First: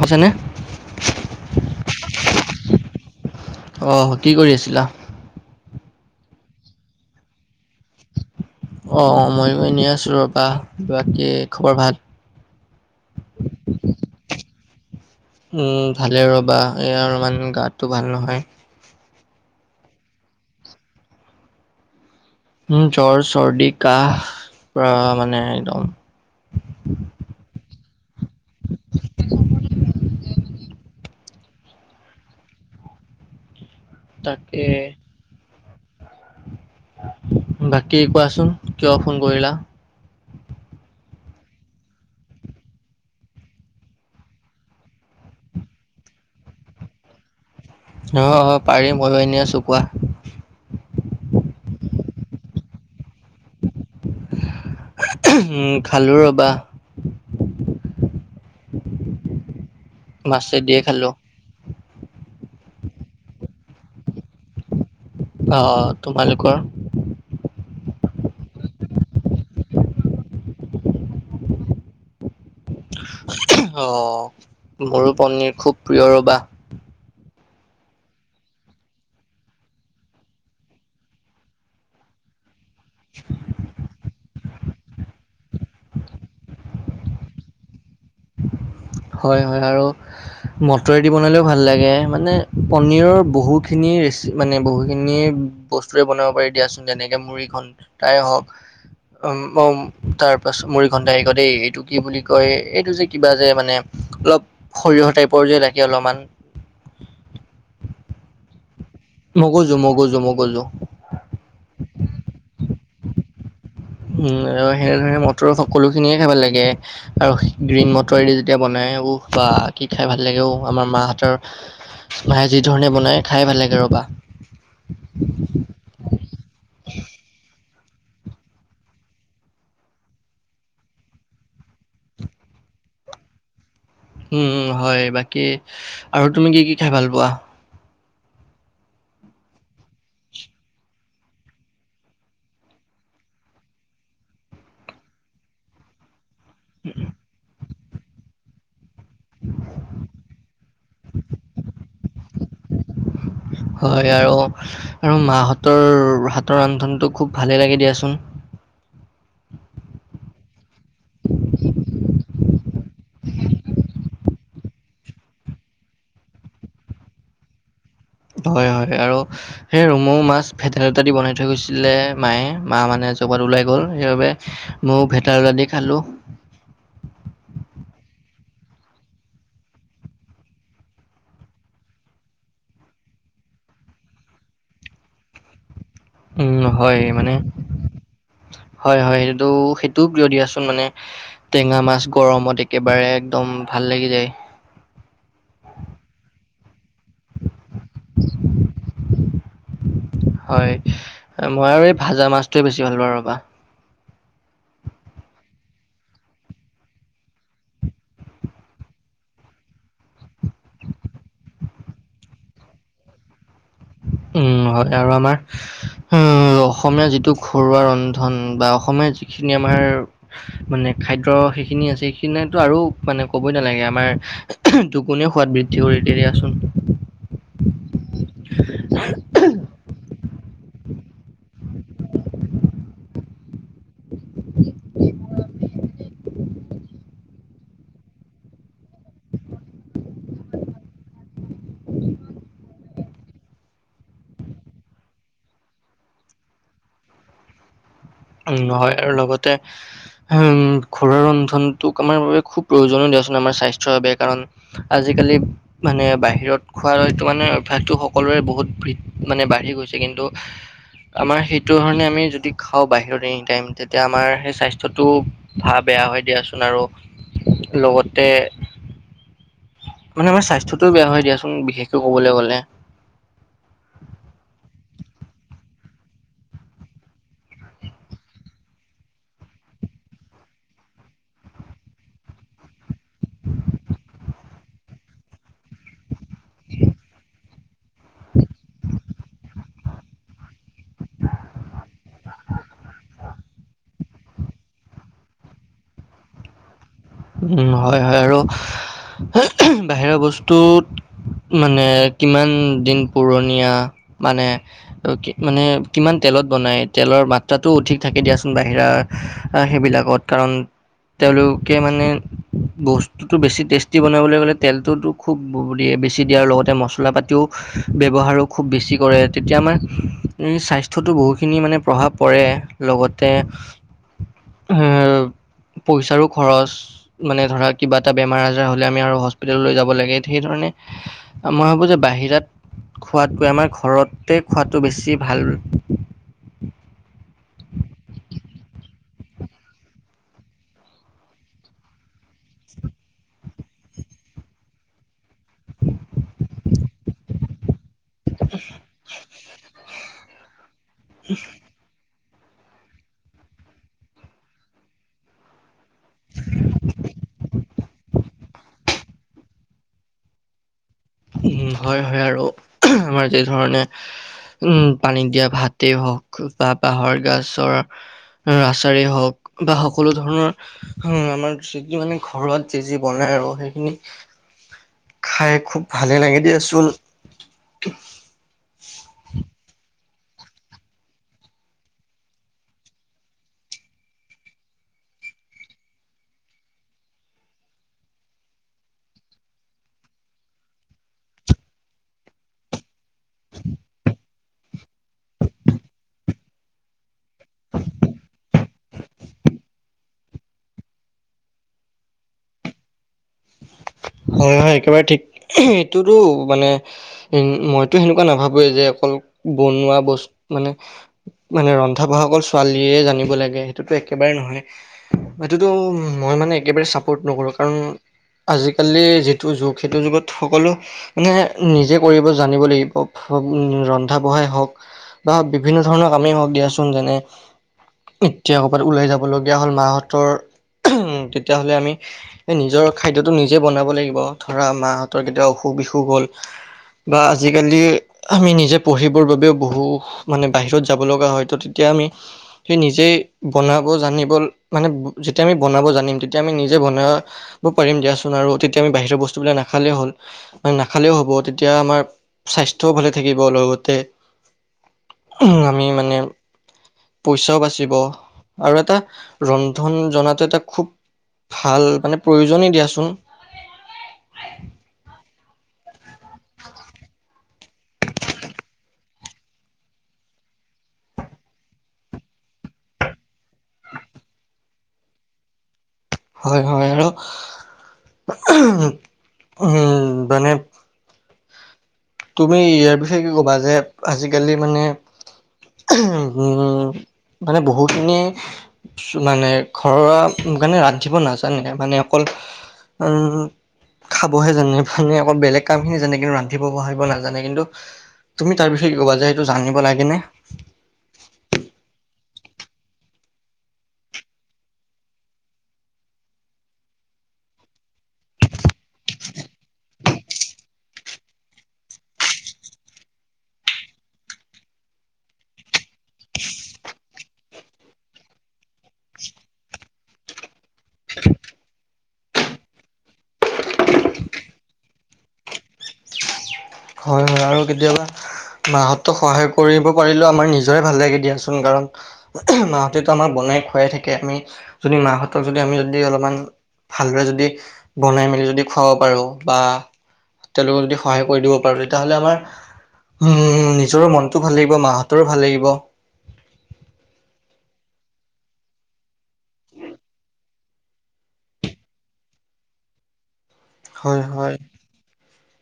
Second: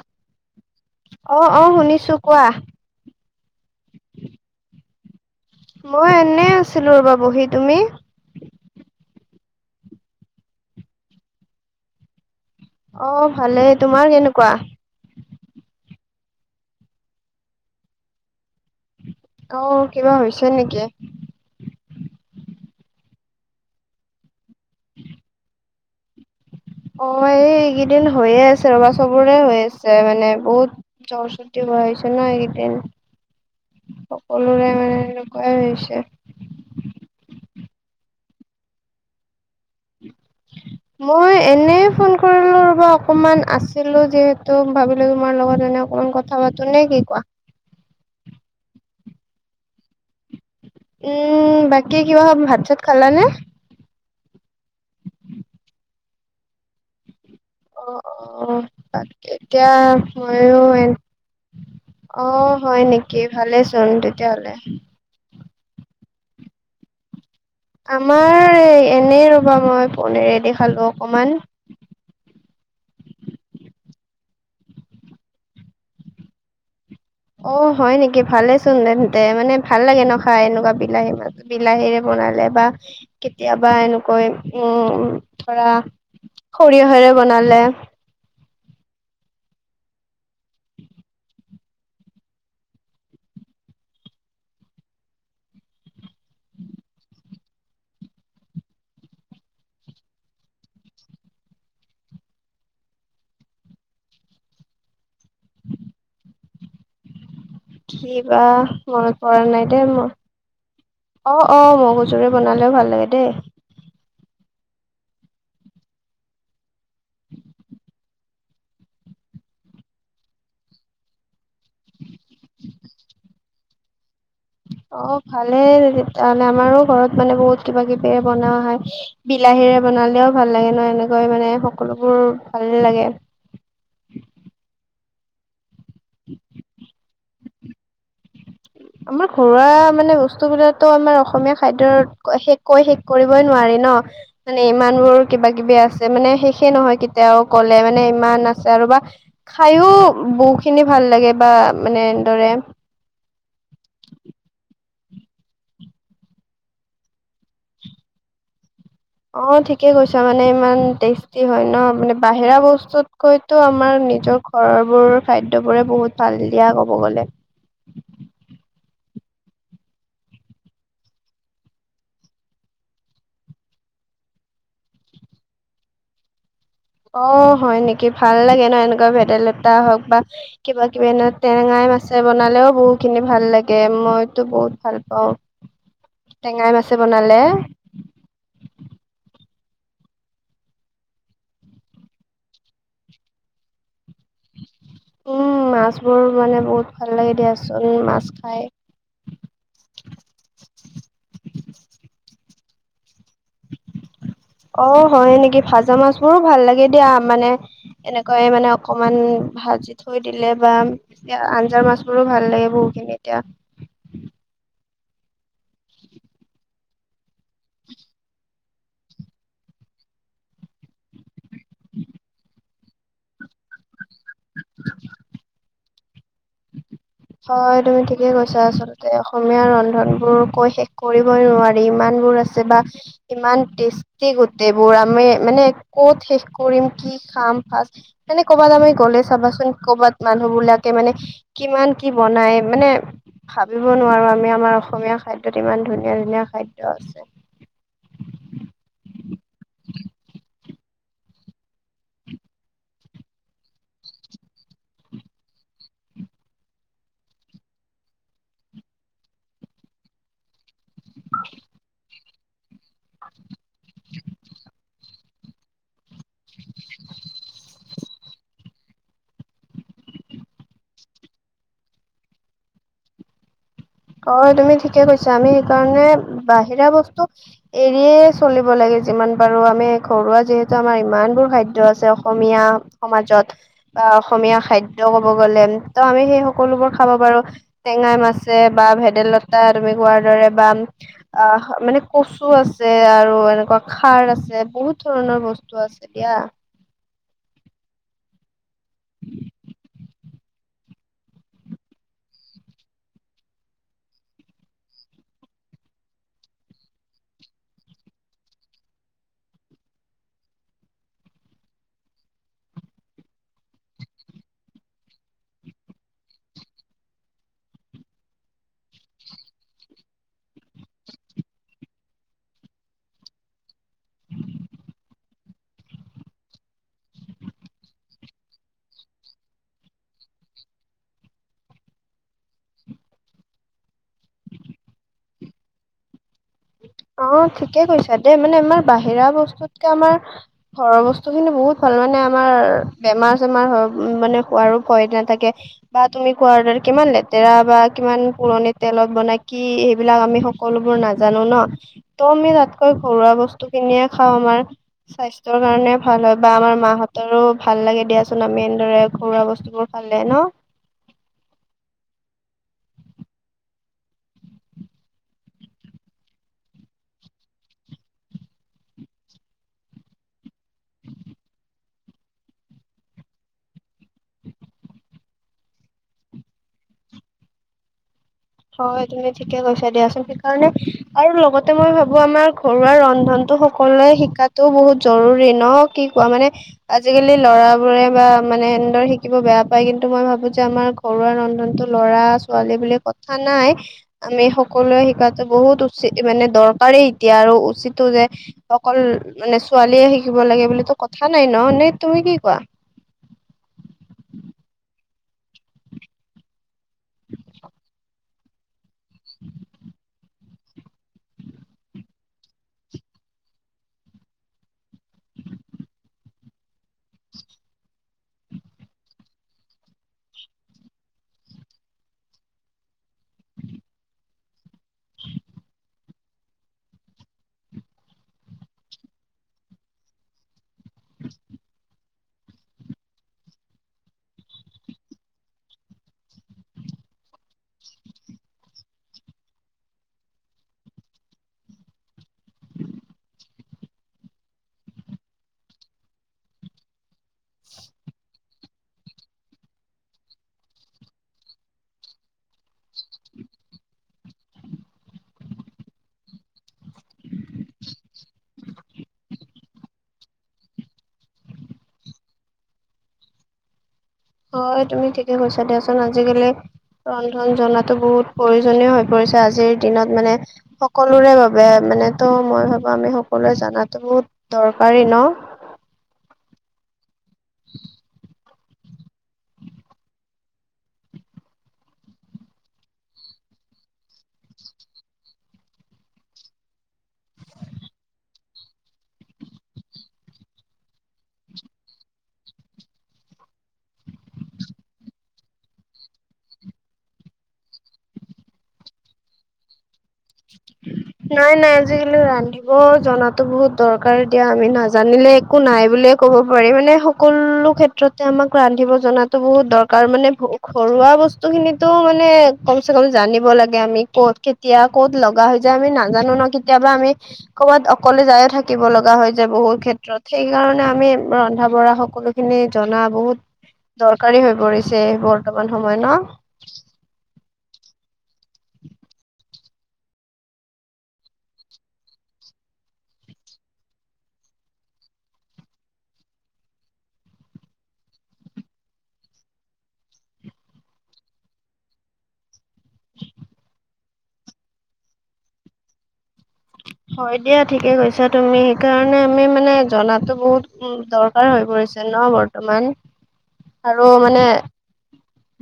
হৈছেনে। অ' অ' শুনিছো কোৱা। অ' কি কৰি আছিলা? মই এনে আছিলো ৰবা বহি তুমি? অ' মইয়ো এনেই আছো ৰবা, বাকী খবৰ ভাল। অ' ভালে। তোমাৰ কেনেকুৱা? উ্ ভালে ৰ'বা, এই অলমান গাতটো ভাল নহয়। অ' কিবা হৈছে নেকি? উম্ জ্বৰ, চৰ্দি, কাহ পোৰা মানে একদম। অ' এই এইকেইদিন হৈয়ে আছে ৰবা, চবৰে হৈ আছে মানে বহুত জ্বৰ, চৰ্দি হৈ হৈছে ন এইেইদিন। তাকে সকলোৰে মানে এনেকুৱাই হৈছে। বাকী কোৱাচোন কিয় ফোন কৰিলা? [unintelligible] মই এনে ফোন কৰিলো ৰব অকনমান আছিলো যিহেতু ভাবিলো তোমাৰ লগত এনে কম কথা পাতো নে কি কোৱা? অ, অ, পাৰিম মই এনে আছো কোৱা? উম বাকী কিবা ভাত চাত খালানে? উম, খালো ৰবা। অ, অ, তাকে এতিয়া ময়ো মাছেদিয়ে খালো। অ, হয় নেকি? ভালে চোন তেতিয়াহ'লে। অ, তোমালোকৰ? আমাৰ এনেই ৰবা মই পণৰেদি খালো অকমান। অ, মোৰো পনিৰ খুব প্ৰিয় ৰবা। অ, হয় নেকি ভালেচোন তেন্তে মানে ভাল লাগে নখাই এনেকুৱা বিলাহী মাজ, বিলাহীৰে বনালে বা কেতিয়াবা এনেকৈ উম, ধৰা সৰিয়হেৰে বনালে। হয়-হয় আৰু মটৰদি বনালেও ভাল লাগে, মানে পনীৰৰ বহুখিনি ৰেচি মানে বহুখিনি বস্তুৰে বনাব পাৰি দিয়াচোন যেনেকে মুড়ি ঘনতাই হওক। উম, অ, তাৰ পাছ মুৰি ঘণ্টাই আহ ক দেই এইটো কি বুলি কয় এইটো যে, কিবা যে মানে অলপ সৰিয়হৰ টাইপৰ যে লাগে অলপমান। কি বা মনত পৰা নাই মগজু দে মোৰ। মগজু মগজু অ, অ, মহুচহু বনালেও ভাল লাগে দেই। উম, সেনেধৰে মটৰ সকলো খিনিয়ে খাই ভাল লাগে। আৰু গ্ৰীণ মটৰ এৰি যেতিয়া বনাই বা কি খাই ভাল লাগেও আমাৰ মাহতৰ মায়ে যি ধৰণে বনাই খাই ভাল লাগে ৰবা। অ, ভালেলে আমাৰো ঘৰত মানে বহুত কিবা কিবি বনোৱা হয়। বিলাহীৰে বনালেও ভাল লাগে ন এনেকৈ মানে সকলোবোৰ ভালে লাগে। হয় বাকী আৰু তুমি কি কি খাই ভাল পোৱা? আমাৰ ঘৰুৱা মানে বস্তুবলাকো আমাৰ অসমীয়া খাদ্য শেষ কৈ শেষ কৰিবই নোৱাৰি ন। মানে ইমান বোৰ কিবা কিবি আছে মানে শেষে নহয় কেতিয়াও কল, মানে ইমান আছে আৰু বা। খাইও বহু খিনি ভাল লাগে বা মানে এনেদৰে। হয় আৰু আৰু মাহঁতৰ হাতৰ ৰান্ধনতটো খুব ভালে লাগে দিয়াচোন। অ, ঠিকে কৈছা মানে ইমান টেষ্টি হয় ন। মানে বাহিৰা বস্তুত হয়তো আমাৰ নিজৰ ঘৰবোৰ খাদ্যবোৰে বহুত ভাল দিয়া ক'ব গ'লে। হয়-হয় আৰু। সেই ৰৰুমৌ মাছ ভেটেন এটা দি বনাই থৈ গৈছিলে মায়ে মা মানে জপাত ওলাই গল সেইবাবে। ময়ো ভেতাৰলদি খালোঁ। অ হয় নেকি ভাল লাগে ন এনেকুৱা ভেদাইলতা হওক বা, কিবা কিবি এনে টেঙাই মাছে বনালেও বহুত খিনি ভাল লাগে মইতো বহুত ভাল পাওঁ। উম, টেঙাই মাছে হয় মানে বনালে হয়-হয়, সেইটো-সেইটো কিয় দিয়াচোন মানে, টেঙা মাছ গৰমত একেবাৰে একদম ভাল লাগি যায়। উম, মাছবোৰ মানে বহুত ভাল লাগে দিয়াচোন মাছ খাই। হয়, মই আৰু এই ভাজা মাছটোৱে বেছি ভাল পাওঁ ৰবা। অ, হয় নেকি? ভাজা মাছ বোৰো ভাল লাগে দিয়া মানে এনেকুৱাইে মানে অকমান ভাজি থৈ দিলে বা। এতিয়া আঞ্জাৰ মাছবোৰো ভাল লাগে বহুখিনি এতিয়া, উম, হয় আৰু আমাৰ। উম, অসমীয়া যিটো ঘৰুৱা ৰন্ধন বা অসমীয়া যিখিনি আমাৰ মানে খাদ্য সেইখিনি আছে সেইখিনো আৰু মানে ক'বই নালাগে আমাৰ, দুগুনে সোৱাদ বৃদ্ধি কৰি দিয়াচোন। হয়, তুমি ঠিকে কৈছা, আচলতে অসমীয়া ৰন্ধন বোৰ কৈ শেষ কৰিবই নোৱাৰি, ইমান বোৰ আছে বা ইমান টেষ্টি গোটেইবোৰ, আমি মানে ক'ত শেষ কৰিম, কি খাম ফাচ মানে কৰ'বাত আমি গ'লে চাবাচোন, ক'ৰবাত মানুহবিলাকে মানে কিমান কি বনাই, মানে ভাবিব নোৱাৰো আমি, আমাৰ অসমীয়া খাদ্যত ইমান ধুনীয়া, ধুনীয়া খাদ্য আছে। উম, নহয়, আৰু লগতে উম। ঘৰুৱা ৰন্ধনটোক আমাৰ বাবে খুব প্ৰয়োজন দিয়াচোন, আমাৰ স্বাস্থ্যৰ বাবে কাৰণ আজিকালি মানে বাহিৰত খোৱাটো সকলোৰে বহুত মানে বাঢ়ি গৈছে কিন্তু। [inaudible] আমাৰ সেইটো ধৰণে আমি যদি খাওঁ বাহিৰত এনি টাইম, তেতিয়া আমাৰ সেই স্বাস্থ্যটো ভাল বেয়া হৈ দিয়াচোন আৰু, লগতে মানে আমাৰ স্বাস্থ্যটো বেয়া হয় দিয়াচোন, বিশেষকৈ ক'বলৈ গ'লে। অ', তুমি ঠিকে কৈছা, আমি সেইকাৰণে বাহিৰা বস্তু এৰিয়ে চলিব লাগে, যিমান পাৰো আমি ঘৰুৱা যিহেতু আমাৰ ইমানবোৰ খাদ্য আছে অসমীয়া। সমাজত, বা অসমীয়া খাদ্য ক'ব গ'লে, ত' আমি সেই সকলোবোৰ খাব পাৰো। টেঙাই মাছে, বা ভেদাইলতা তুমি কোৱাৰ দৰে বা আহ, মানে কচু আছে, আৰু এনেকুৱা খাৰ আছে বহুত ধৰণৰ বস্তু আছে। এতিয়া উম, হয়, হয়। আৰু বাহিৰা বস্তুত মানে, কিমান দিন পুৰণীয়া, মানে মানে কিমান তেলত বনায়, তেলৰ মাত্ৰাটো অধিক থাকে দিয়াচোন, বাহিৰা সেইবিলাকত। কাৰণ তেওঁলোকে মানে বস্তু তো, বেছি টেষ্টি বনাবলৈ গ'লে তেলটোতো খুব দিয়ে, বেছি দিয়াৰ লগতে মছলা পাতিও ব্যৱহাৰো খুব বেছি কৰে, তেতিয়া আমাৰ স্বাস্থ্যতো বহুখিনি মানে প্ৰভাৱ পৰে। লগতে পইচাৰো খৰচ। মানে ধৰা কিবা এটা বেমাৰ আজাৰ হ'লে আমি আৰু হস্পিতাল লৈ যাব লাগে, সেই ধৰণে মই ভাবোঁ যে, বাহিৰত খোৱাটোৱে আমাৰ ঘৰতে খোৱাটো বেছি ভাল। অ', ঠিকে কৈছা দেই, মানে আমাৰ বাহিৰা বস্তুতকে আমাৰ ঘৰৰ বস্তু খিনি বহুত ভাল, মানে আমাৰ বেমাৰ-চেমাৰ মানে হোৱাৰো ভয় নাথাকে। বা তুমি কোৱাৰ কিমান লেতেৰা বা কিমান পুৰণি তেলত বনাই কি বিলাক আমি সকলোবোৰ নাজানো ন, ত' আমি তাতকৈ ঘৰুৱা বস্তু খিনিয়ে খাওঁ, আমাৰ স্বাস্থ্যৰ কাৰণে ভাল হয়, বা আমাৰ মাহঁতৰো ভাল লাগে দিয়াচোন, আমি এনেদৰে ঘৰুৱা বস্তুবোৰ খালে ন'। উম, হয়, হয়, আৰু আমাৰ যি ধৰণে উম, পানী দিয়া ভাতেই হওঁক, বা বাঁহৰ গাছৰ আচাৰে হওঁক বা, সকলো ধৰণৰ আমাৰ মানে ঘৰত যি, যি বনাই আৰু, সেইখিনি খাই খুব ভালে লাগে দিয়াচোন। হয়, তুমি ঠিকে কৈছা দিয়াচোন, সেইকাৰণে আৰু লগতে মই ভাবো, আমাৰ ঘৰুৱা ৰন্ধনটো সকলোৱে শিকাতো বহুত জৰুৰী ন'। কি কোৱা, মানে আজিকালি ল'ৰাবোৰে বা মানে, সেনেদৰে শিকিব বেয়া পায়, কিন্তু মই ভাবো যে আমাৰ ঘৰুৱা ৰন্ধনটো ল'ৰা, ছোৱালী বুলি ক থা নাই, আমি সকলোৱে শিকাতো বহুত উচিত, মানে দৰকাৰেই। এতিয়া আৰু উচিতো যে অকল মানে, ছোৱালীয়ে শিকিব লাগে বুলিটো কথা নাই ন', নে, তুমি কি কোৱা? হয়, হয়, একেবাৰে ঠিক, এইটোটো মানে উম, মইতো সেনেকুৱা নাভাবোৱেই যে, অকল বনোৱা বস্তু মানে মানে ৰন্ধা-বঢ়া অকল ছোৱালীয়ে জানিব লাগে সেইটোতো একেবাৰে নহয়। সেইটোতো মই মানে একেবাৰে চাপৰ্ট নকৰো। কাৰণ আজিকালি যিটো যুগ সেইটো যুগত সকলো এনে নিজে কৰিব জানিব লাগিব, ৰন্ধা-বঢ়াই হওক। বা বিভিন্ন ধৰণৰ কামেই হওক দিয়াচোন। যেনে এতিয়া ক'ৰবাত ওলাই যাব লগগীয়া হ'ল মাহঁতৰ উ তেতিয়াহ'লে আমি এই নিজৰ খাদ্যটো নিজে বনাব লাগিব। ধৰা মাহঁতৰ কেতিয়াবা অসুখ-বিসুখ হ'ল। বা আজিকালি আমি নিজে পঢ়িবৰ বাবেও বহু মানে বাহিৰত যাব লগা হয় ত' তেতিয়া আমি সেই নিজে বনাব জানিব মানে যেতিয়া আমি বনাব জানিম তেতিয়া আমি নিজে বনোৱা ব পাৰিম দিয়াচোন। আৰু তেতিয়া আমি বাহিৰৰ বস্তুবিলাক নাখালেও হ'ল। [unintelligible] নাখালেও হ'ব। তেতিয়া আমাৰ স্বাস্থ্যও ভালে থাকিব। লগতে আমি মানে পইচাও বাচিব। আৰু এটা ৰন্ধন জনাতো এটা খুব ভাল মানে প্ৰয়োজনে দিয়াচোন। হয়, তুমি ঠিকে কৈছা। দিয়াচোন আজিকালি ৰন্ধন জনাতো বহুত প্ৰয়োজনীয় হৈ পৰিছে আজিৰ দিনত মানে। সকলোৰে বাবে মানে তো মই ভাবো আমি সকলোৱে জানাতো বহুত দৰকাৰী ন। হয় হয়। আৰু [inaudible] উম, মানে তুমি ইয়াৰ বিষয়ে কি ক'বা যে আজিকালি মানে উম, মানে বহুখিনি মানে ঘৰুৱা কাৰনে ৰান্ধিব নাজানে। মানে অকল উম, খাবহে জানে। মানে অকল বেলেগ কামখিনি জানে। কিন্তু ৰান্ধিব-বাঢ়ি ব নাজানে। কিন্তু তুমি তাৰ বিষয়ে কি ক'বা যে এইটো জানিব লাগে নে? নাই নাই, আজিকালি ৰান্ধিব জনাতো বহুত দৰকাৰ দিয়া। আমি নাজানিলে একো নাই বুলিয়ে ক'ব পাৰি। মানে সকলো ক্ষেত্ৰতে আমাক ৰান্ধিব জনাতো বহুত দৰকাৰ। মানে ভো ঘৰুৱা বস্তুখিনিতো মানে কমচে কম জানিব লাগে। আমি ক'ত কেতিয়া ক'ত লগা হৈ যায় আমি নাজানো ন। কেতিয়াবা আমি কৰ'বাত অকলে যায়ে থাকিব লগা হৈ যায় বহুত ক্ষেত্ৰত। সেই কাৰণে আমি ৰন্ধা-বঢ়া সকলো খিনি জনা বহুত দৰকাৰী হৈ পৰিছে বৰ্তমান সময়ত ন? হয় হয়। আৰু কেতিয়াবা মাহঁতক সহায় কৰিব পাৰিলেও আমাৰ নিজৰে ভাল লাগে দিয়াচোন। কাৰণ মাহঁতেতো আমাক বনাই খুৱাই থাকে। আমি যদি মাহঁতক যদি আমি যদি অলপমান ভালদৰে যদি বনাই মেলি যদি খুৱাব পাৰো। বা তেওঁলোকক যদি সহায় কৰি দিব পাৰোঁ, তেতিয় হ'লে আমাৰ উম, নিজৰো মনটো ভাল লাগিব, মাহঁতৰো ভাল লাগিব। হয় দিয়া। ঠিকে কৈছা তুমি। সেইকাৰণে আমি মানে জনাতো বহুত উ দৰ কাৰ হৈ পৰিছে ন বৰ্তমান। আৰু হয় মানে হয়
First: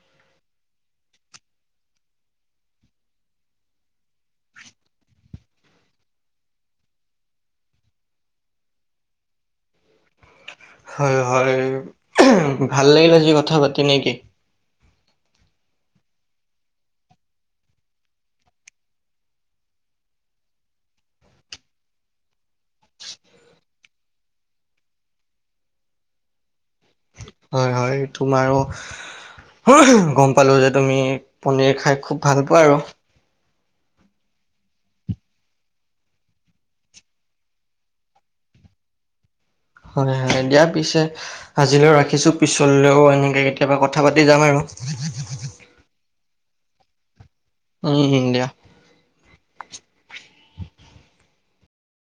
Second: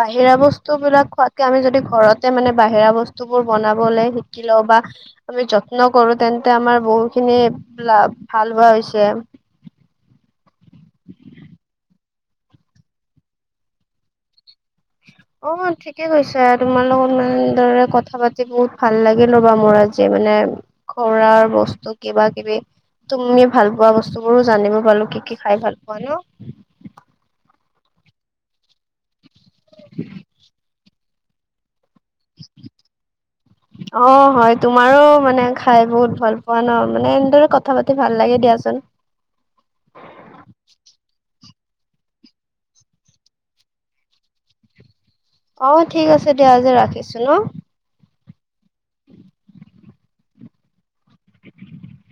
বাহিৰা বস্তুবিলাক খোৱাতকে আমি যদি ঘৰতে মানে বাহিৰা বস্তুবোৰ বনাবলে শিকি লওঁ বা আমি যত্ন কৰো, তেন্তে আমাৰ বহুতখিনি লাভ ভাল হোৱা হৈছে। হয় হয়। ভাল লাগিল আজি কথা পাতি নে কি? অ'। ঠিকে কৈছে তোমাৰ লগত ইমান দৰে কথা পাতি বহুত ভাল লাগিল ৰ'বা মোৰ আজি মানে। ঘৰুৱা বস্তু, কিবা-কিবি। তুমি ভাল পোৱা বস্তুবোৰো জানিব পালো কি কি খাই ভাল পোৱা ন। হয় হয়। তোমাৰো গম পালো যে তুমি পনীৰ খাই খুব ভাল পোৱা আৰু। [inaudible] অ', হয়। তোমাৰো মানে খাই বহুত ভাল পোৱা ন। মানে এনেদৰে কথা পাতি ভাল লাগে দিয়াচোন। দিয়াৰ পিছে আজিলৈও ৰাখিছোঁ পিছলেও এনেকে কেতিয়াবা কথা পাতি যাম আৰু অ', ঠিক আছে দিয়া আজি ৰাখিছোঁ ন। উম দিয়া।